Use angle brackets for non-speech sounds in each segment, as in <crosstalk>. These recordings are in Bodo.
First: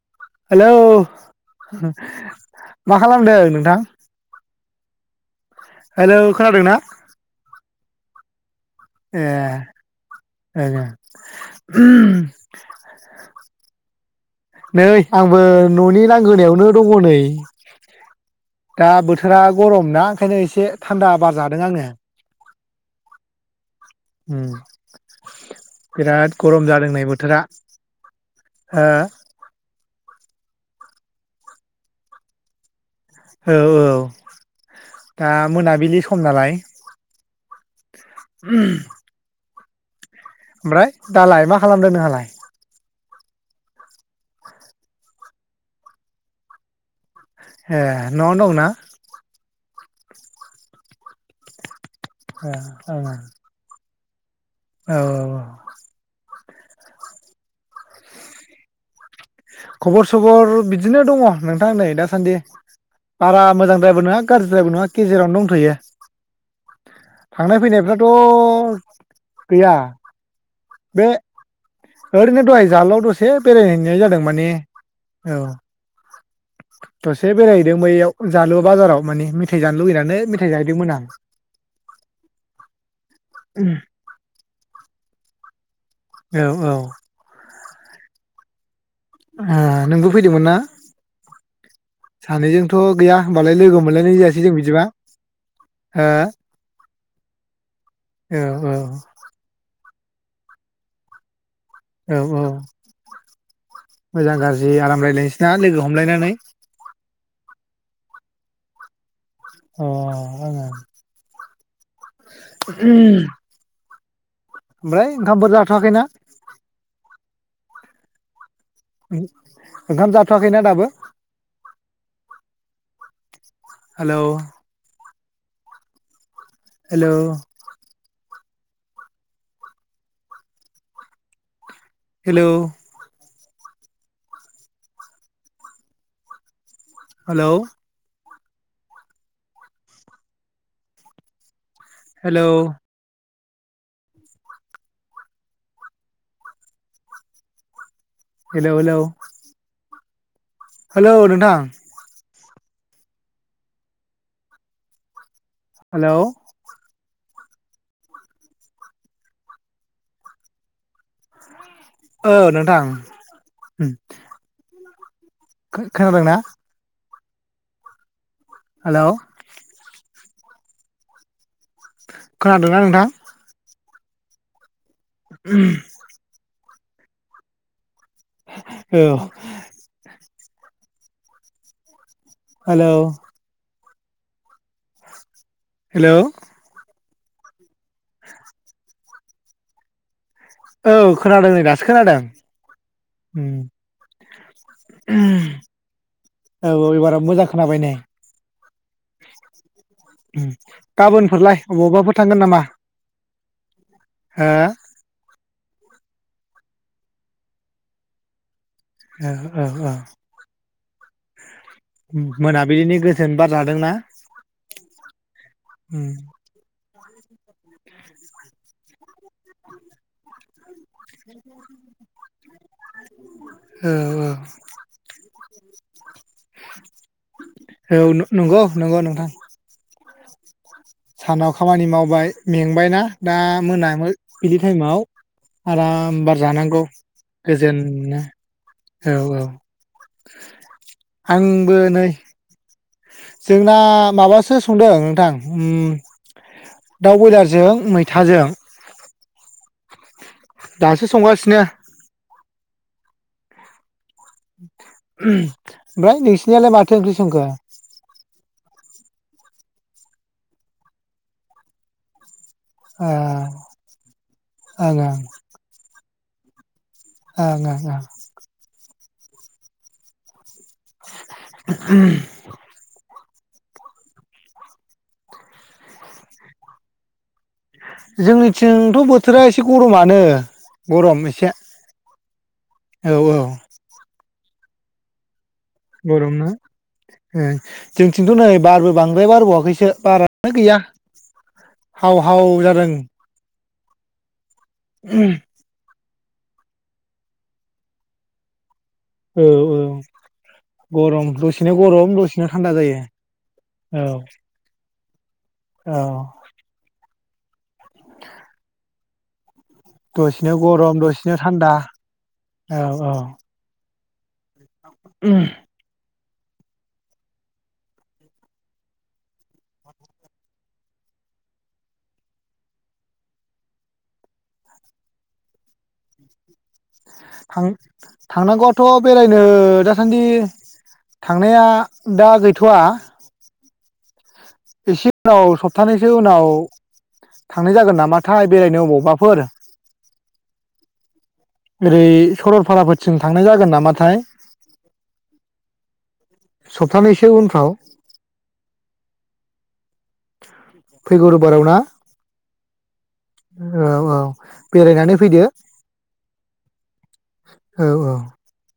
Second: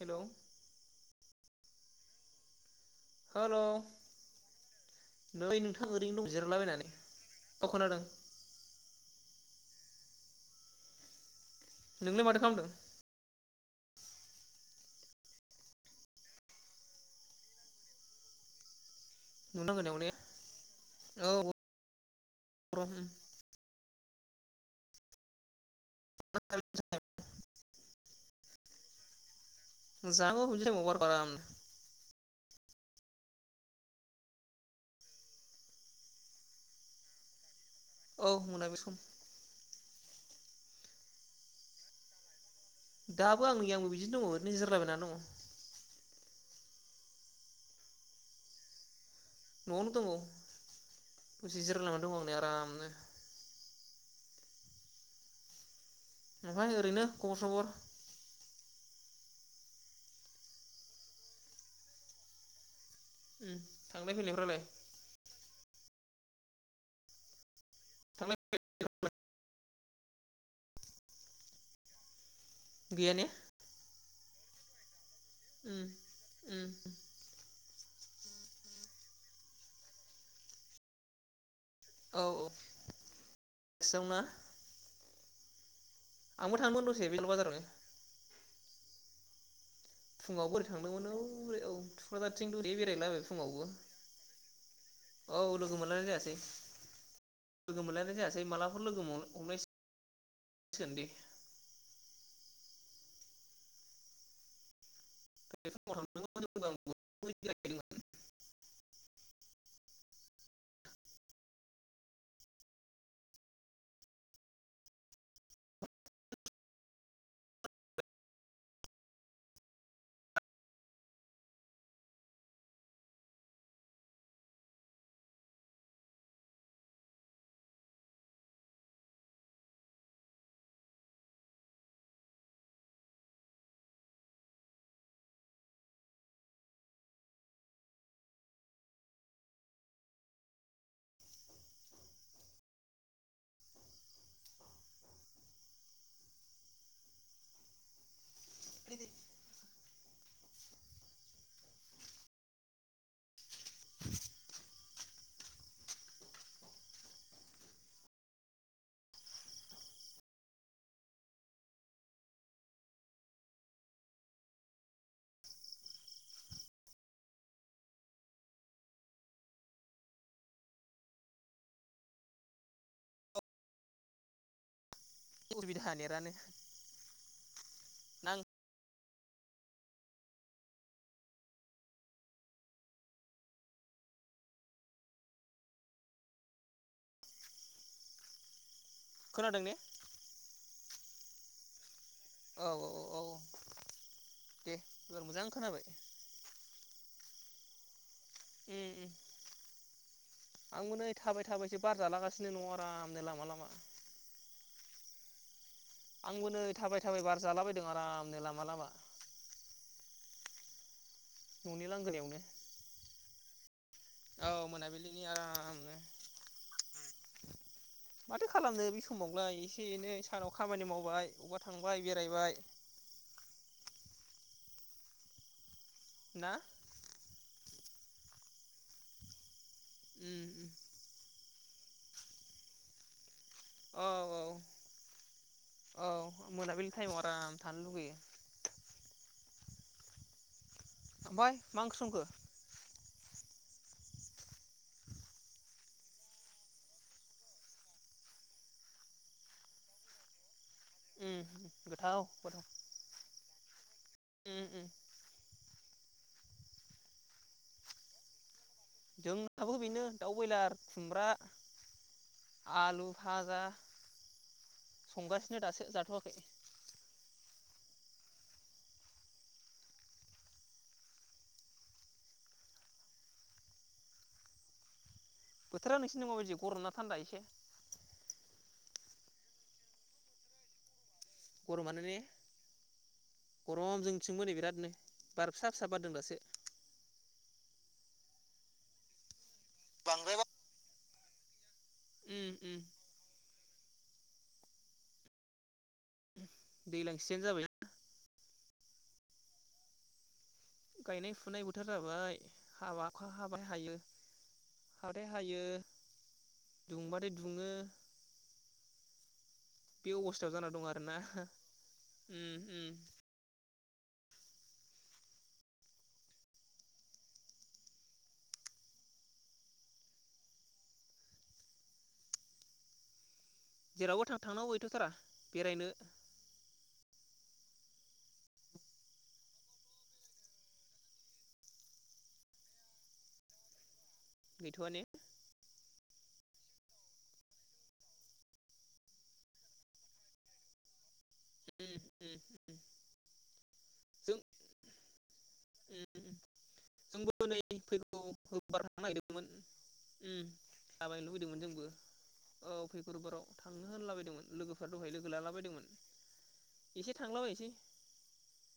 हेलौ हेलौ <inaudible> मा खालामदों हेलौ नोंथां? नै नोंथां हेलौ ओरैनो दं जिरायला खोनादोंना बायनानै। अ खोनादों। ए ए नोंलाय <unintelligible> माथो खालामदों नै आंबो न'नि लांगोनायावनो दङ' नै दा बोथ थोरा नोंथां ग'रम होनायाव ना ने ओंखायनो एसे थान्दा बारजादों आङो। गरम उम। बिराद ग'रम जादों नै बोथोरा। हो? <unintelligible> औ औ दा मोनाबिलि सम नालाय। औ मोना बे सम। ओमफ्राय दालाय मा खालामदों नोंहालाय? दाबो आंनि आंबो बिदिनो दङ' ओरैनो जिरलाबायना दङ। ' ए न'आवनो दं ना? न'आवनो दंङ' दसे जिराय <unintelligible> ओ ओ औ औ औ। ओमफ्राय ओरैनो ख खबर खबर सबर बिदिनो दङ' नोंथां नै दासान्दि। बारा उम मोजांद्रायबो थांलाय नङा फैलायफ्रालाय गाज्रिद्रायबो नङा गेजेरावनो दं। <unintelligible> थांनाय फैनाय थांलाय फोराथ' गैया। बे एरैनो दहाय जालाव गैया ने दसे बेरायहैनाय जादों। माने औ। उम उम दसे बेराय दों बैयाव जालु बाजाराव माने मेथाइ जानो लुुबैनानै मेथाइ जाहैदोंमोन आं औ औ हारसिंना? औ आंबो ओ थांदोंमोन दसे बेल बाजारावनो अ फुङावबो ओरै थांदोंमोन औ ओरै औ थुक्राझारथिं ओरै सानैजोंथ' गैया बेरायलाबाय होमबालाय फुङावबो लोगो मोनलायनाय जायासै जों बिदिबा औ लोगो मोनलायनाय हो जायासै। लोगो मोनलायनाय औ जायासै औ मालाबाफोर लोगो हम हमनायसै सोरनि? औ औ मोजां गाज्रि आराम राय नोसै ना लोगो हमलायनानै? अ <unintelligible> ओमफ्राय ओंखामफोर जाथ'वाखैना? ओंखाम जाथ'वाखैना दाबो? हेल' हेल' हेल' हेल' हेल' हेल' हेल' हेल' नोंथां। हेलौ। औ नोंथां होम। खो खोनादोंना? हेल' खोनादोंना नोंथां? <unintelligible> नां औ हेल' हेल' <inaudible> खोनादों ने? औ खोनादों नै दासो खोनादों? औ औ औ उम दे एबार मोजां खोनाबाय औ एबारा मोजां खोनाबाय ने? ओम ओम आंबो नै थाबाय गाबोनफोरलाय थाबायसो बार अबावबाफोर थांगोन जालागासिनो नामा दङ आरामनो लामा लामा हो आंबो नै थाबाय थाबाय बार जालाबायदों आरामनो लामा लामा। औ औ औ। न'नि लांगोनायावनो मोनाबिलिनि गोजोन बार जादोंना औ मोनाबिलिनि आरामनो। माथो खालामनो बे समावलाय एसे एनै सानाव। खामानि मावबाय अबावबा थांबाय बेरायबाय। औ ना। औ नं नंगौ नोंथां। उम उम। सानाव खामानि मावबाय मेंबायना। दा औ मोनामो औ बिलि टाइमाव औ आराम बार जानांगौ मोनाबिलि टाइमाव आराम गोजोन थानो लुगैयो नो औ औ। <inaudible> ओमफ्राय आंबो मा ओंख्रि नै संखो जोंना माबासो संदों नोंथां ओम दाउ बयलारजों मैथाजों। दासो उम संगासिनो। गोथाव गोथाव उम उम। ओमफ्राय नोंसिनियालाय माथो ओंख्रि संखो। जोंनाबो बेनो दाउ बयलार खुमब्रा। आलु भाजा ओं संगासिनो दासो जाथ'वाखै। ओं ओं ओं। <unintelligible> बोथोरा नोंसिनि माबादि गरम ना थान्दा एसे। जोंनिथिंथ' बोथोरा एसे गरमानो गरम। एसे गरमानो ने। औ औ। सोंमोनै बिरादनो बार फिसा फिसा बारदों दासो। जोंथिन्थ' नै बारबो बांद्राय बारबावाखै। बेसो बारानो गैया हाव उम हाव उम जादों। <unintelligible> दैलां सिजोन जाबाय औ औ। गायनाय गरम फुनाय दसेनो बोथोर गरम जाबाय दसेनो थान्दा जायो हाबा अखा हाबाथाय हायो औ। <inaudible> औ <inaudible> बे अबस्थायाव दसेनो जाना दं गरम आरोना दसेनो थान्दा उम औ उम औ उ <inaudible> थां थांनांगौआथ' बेरायनो दासान्दि थांनाया दा गैथ'वा गैथ'आ ने एसे स सप्थानैसो उनाव थांनाय जागोन नामाथाय बेरायनो अबावबाफोर उम ओरै उम उम सरलपाराफोरथिं थांनाय जागोन नामाथाय जों उम सप्तानैसो जोंबो नै उनफ्राव फैगौ रबिबार थांनो नागिरदोंमोन फैगौ रबिबाराव ना औ औ बेरायनानै फैदो <inaudible> औ औ <inaudible>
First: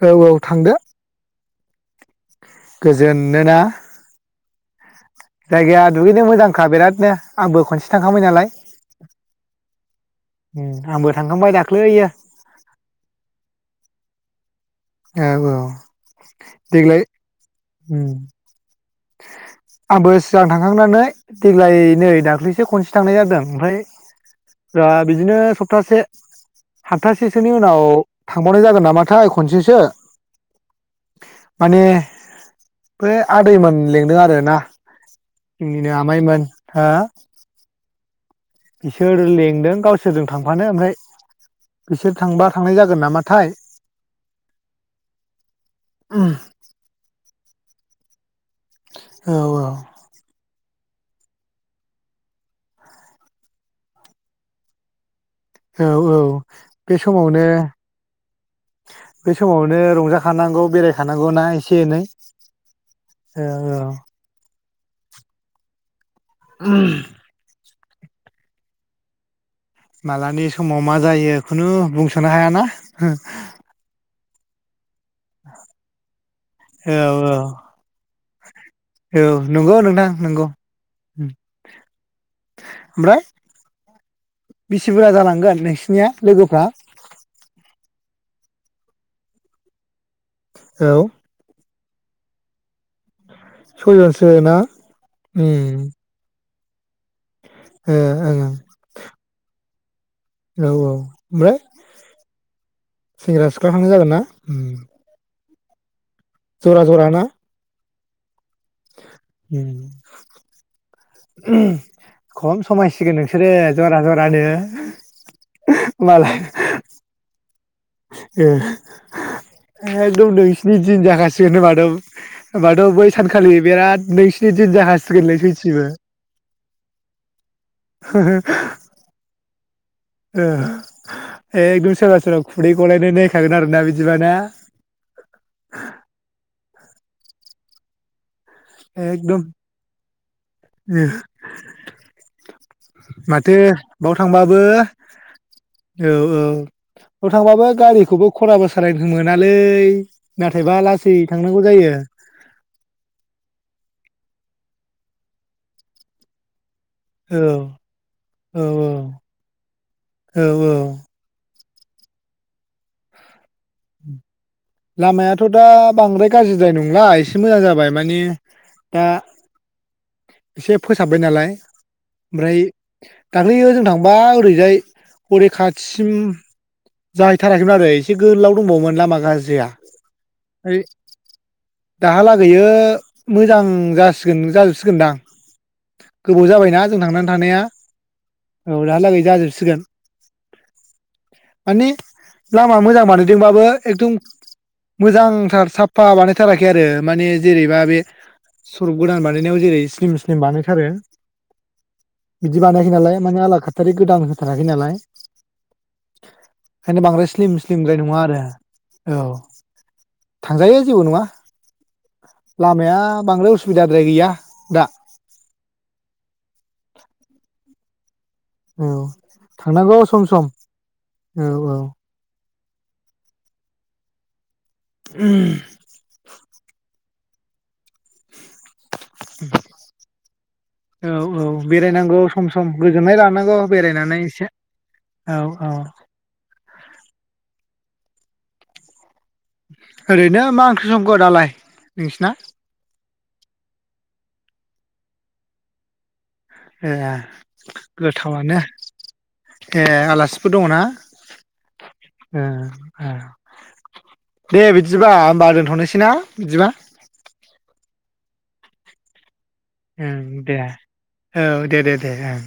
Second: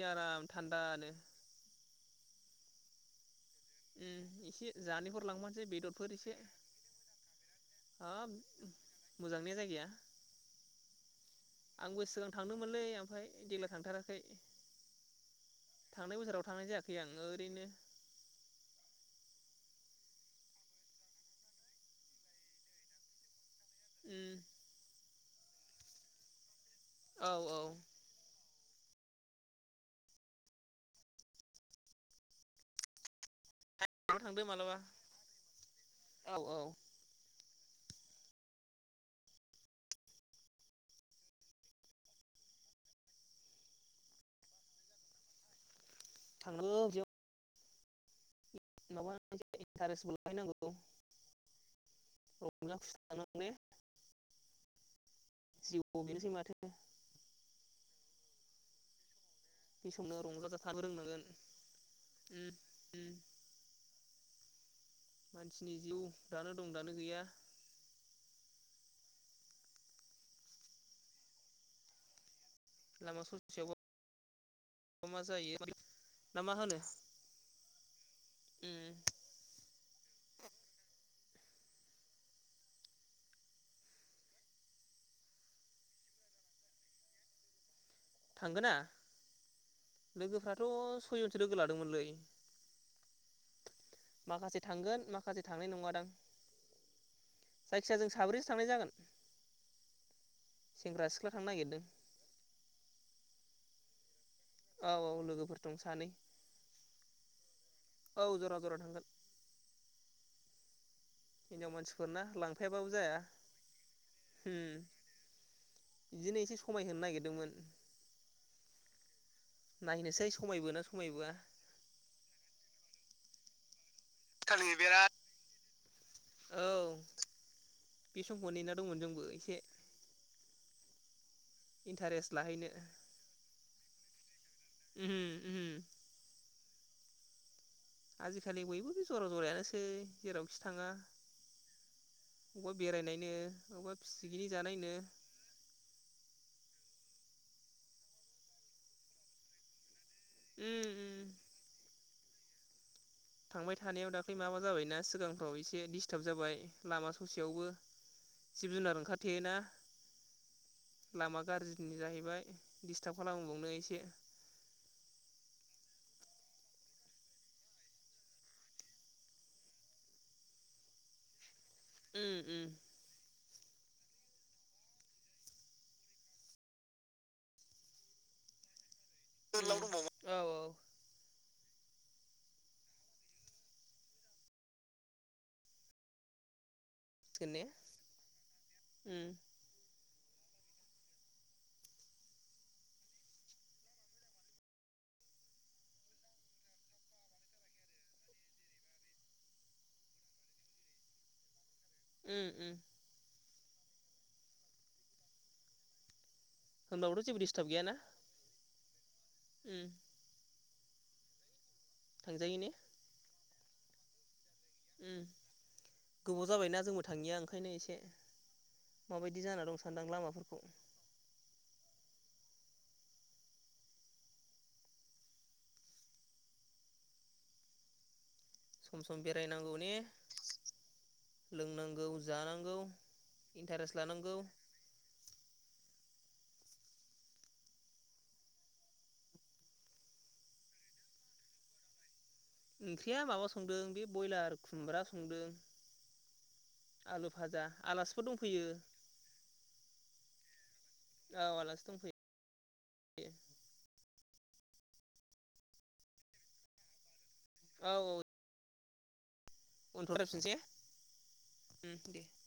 औ औ गोजोनोना दुगैनो मोजांखा <inaudible> बिरादनो आंबो खनसे थांखांबाय नालाय <inaudible> आबो <inaudible> औ औ थांनाय बोसोराव थांनाय जायाखै देग्लाय आं ओरैनो <inaudible> आंबो सिगां थांखांनानै देग्लाय नै दाख्लैसो खनसे थांनाय जादों ओमफ्राय उम द बिदिनो सप्तासे औ हान्थासेसोनि औ उनाव थांबावनाय जागोन नामाथाय खनसेसो माने बो आदैमोन लिंदों आरो थांदो ना मालाबा जोंनिनो औ आमाइमोन औ हो बिसोर लेंदों गावसोरजों थांफानो ओमफ्राय बिसोर थांबा थांनाय जागोन नामाथाय <inaudible> औ <inaudible> <inaudible> औ जिउआव औ बेनोसै माथो बे समावनो <inaudible> रंजाखानांगौ बेरायखानांगौ ना एसे एनै औ औ <inaudible> मालानि समाव मा जायो खुनु बुंस'नो हाया ना? लामा ससेयावबा मा जायो ना मा होनो औ उम औ औ नंगौ नोंथां नोंगौ। उम ओमफ्राय बेसि बुरजा जालांगोन नोंसिनिया लोगोफ्रा? थांगोना? औ लोगोफ्राथ' सयजनसो लोगो लाद दोमोनलै। सयजनसो ना माखासे थांगोन माखासे थांनाय उम नोङा दां। ओ जायखिजाया जों साब्रैसो ओं थांनाय जागोन। औ औ सेंग्रा सिख्ला थांनो ओमफ्राय? नागिरदों सेंग्रा सिख्ला थांनाय जागोन ना? उम औ औ लोगोफोर। दं सानै। ज'रा ज'रा ना? औ ज'रा। जरा थांगोन उम। हिनजाव मानसिफोरना खम लांफायाबाबो समायसिगोन जाया नोंसोरो जरा जरानो होम बिदिनो एसे समाय होनो नागिरदोंमोन। ए। <unintelligible> नायनोसै समायबोना समायबोआ बै सानखालि बिराद। नोंसिनि दिन जाखासिगोनलै सयथिबो। औ। बे समखौ नेना दंमोन जोंबो एसे। ओ। एकदम सोरबा इन्टारेस्ट सोरबा लाहैनो खुदै गलायनाय नायखागोन आरो। ना बिदिबा ना? उमहु उमहु। आजि खालि बयबो ज'रा एकदम ज'रायानोसै जेरावखि थाङा ओ बबा बेरायनायनो माथो अबा बाव फिसिग्रि जानायनो। ओ बाव थांबाबो गारिखौबो खरा मोसायनो मोनालै। नाथायबा उम लासै उम थांनांगौ जायो। थांबाय थानायाव दाख्लै माबा जाबायना सिगांथाव एसे डिस्थाब जाबाय। लामा औ स'सेयावबो औ जिब-जुनार औ ओंखारथेयो ना औ औ लामा गारजि जाहैबाय दिस्थाब खालामबावनो एसे। लामायाथ' दा बांद्राय गारजिद्राय नंला एसे मोजां जाबाय माने दा एसे फोसाबाय नालाय उम ओमफ्राय उम दाख्लैयो जों थांबा ओरैजाय अरे खाथिसिम जाहैथाराखै बारै आरो एसे गोलाव दंबावोमोन लामा लाजिया उम औ ओइ दाहालागैयो मोजां जासिगोन जाजोबसिगोनदा गोबाव जाबायना जों थांनानै होनगोन थानाया ने औ दाहालागै उम जाजोबसिगोन माने लामा मोजां बानायदोंबाबो एकदम मोजांथार साफा बानायथाराखै आरो माने जेरैबा बे सरप गोदान बानायनायाव जेरै स्लिम सिम बानायथारो उम बिदि उम बानायाखै नालाय माने आला खाथारि गोदान थानाखि नालाय खायनो होनबाबोथ' बांद्राय जेबो स्लिम दिस्टार्ब गैयाना स्लिमद्राय नङा आरो औ उम थांजायो जेबो नङा थांजायो ने लामाया बांद्राय उस सुबिदाद्राइ गैया दा उम गोबाव जाबायना जोंबो थाङिया ओंखायनो एसे ए औ थांनांगौ सम सम औ औ <unintelligible> सम सम बेरायनांगौ ने औ औ लोंनांगौ बेरायनांगौ सम सम जानांगौ गोजोननाय लानांगौ इन्टारेस्ट बेरायनानै लानांगौ एसे औ औ ओरैनो मा ओंख्रि संखो दालाय नोंसिना? ओंख्रिया माबा संदों बे बयलार खुमब्रा संदों ए आलु भाजा आलासिफोर गोथावानो दंफैयो ए आलासि फोर दङ ना औ आलासि दंफैयो ओ ओ दे बिदिबा होमबा दोनथ'नोसै ना बिदिबा औ। उनफ्राव ओं रायलायफिनसै दे औ दे दे दे ओं